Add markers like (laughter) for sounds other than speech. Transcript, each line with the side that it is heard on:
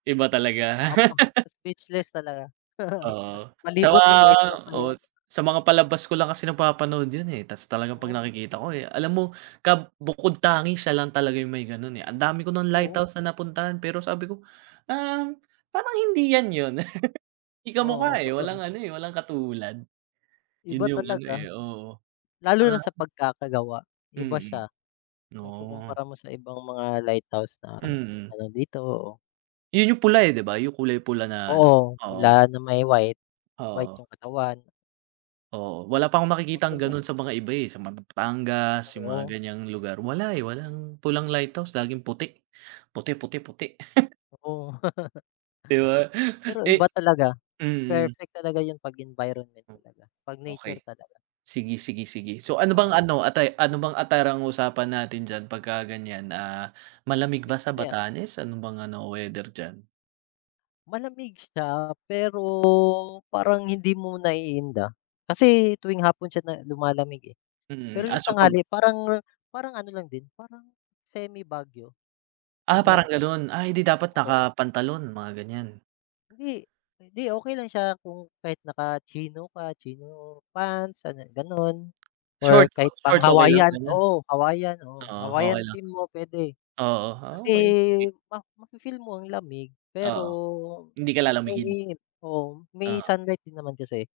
right: Iba talaga.
left: Opo, speechless talaga.
right: (laughs)
left: (laughs)
right: Oo, sa
left: Palibot
right: mga
left: no'ng lighthouse na
right: oo,
left: 'yan.
right: sa mga palabas ko lang kasi nagpapanood 'yon, eh. Tapos talagang 'pag
left: Oh.
right: nakikita ko, eh, alam mo kab bukod-tangi, siya lang talaga yung may gano'n eh. Andami ko nang
left: Oo.
right: lighthouse na napuntahan pero sabi ko, "Um, parang hindi 'yan 'yon." (laughs) Hindi
left: Oo,
right: kamukha eh,
left: kapag
right: walang ano eh, walang katulad. 'Yon
left: Iba
right: yung ano eh,
left: talaga.
right: oo.
left: Lalo na sa
right: Ah
left: pagkakagawa, iba
right: Mm,
left: siya.
right: oh.
left: Maikukumpara mo sa ibang mga lighthouse na
right: Mm.
left: ano dito, oo.
right: 'Yon yung pula eh, 'di ba? Yung kulay pula na ano,
left: Oo.
right: oo.
left: Pula na may white. White
right: Oo.
left: yung katawan.
right: Oo, wala pa akong nakikitang
left: Maganda.
right: gano'n sa mga iba, eh. Sa mga Batangas, yung mga
left: Oo.
right: ganiyang lugar. Wala eh, walang pulang lighthouse, laging puti. Puti-puti-puti. (laughs)
left: Oo.
right: 'Di ba?
left: (laughs) Pero
right: Eh
left: iba talaga.
right: mm.
left: Perfect talaga 'yon 'pag environment talaga, 'pag nature
right: Okey.
left: talaga.
right: Sige-sige-sige. So, ano bang
left: Oo.
right: ano, atti ano bang attire ang usapan natin diyan pagka ganiyan? Ah, malamig ba sa
left: (unintelligible)
right: Batanes? Ano bang ano, weather diyan?
left: Malamig siya, pero parang hindi mo naiinda. Kasi tuwing hapon siya na lumalamig, eh.
right: Mm.
left: Pero
right: Ah,
left: yung
right: so, pag
left: tanghali parang parang ano lang din, parang semi-Baguio.
right: Ah,
left: Yung lam
right: parang gano'n. Ay, eh di dapat
left: Oo.
right: nakapantalon, mga ganiyan.
left: Hindi. Hindi, okey lang siya kung kahit naka-chino ka, chino pants, ano, gano'n, or
right: Short.
left: kahit
right: Shorts, okey lang,
left: pang-Hawaiian.
right: ganiyan?
left: Oo, Hawaiian. Oo,
right: Oo,
left: Hawaiian
right: okey lang.
left: team mo puwede,
right: Oo. Ah,
left: kasi
right: okey, sige.
left: ma mafi-feel mo ang lamig. Pero
right: Oo. Hindi
left: may
right: ka
left: may
right: lalamigin?
left: init, oo, may
right: Oo.
left: sunlight din naman kasi.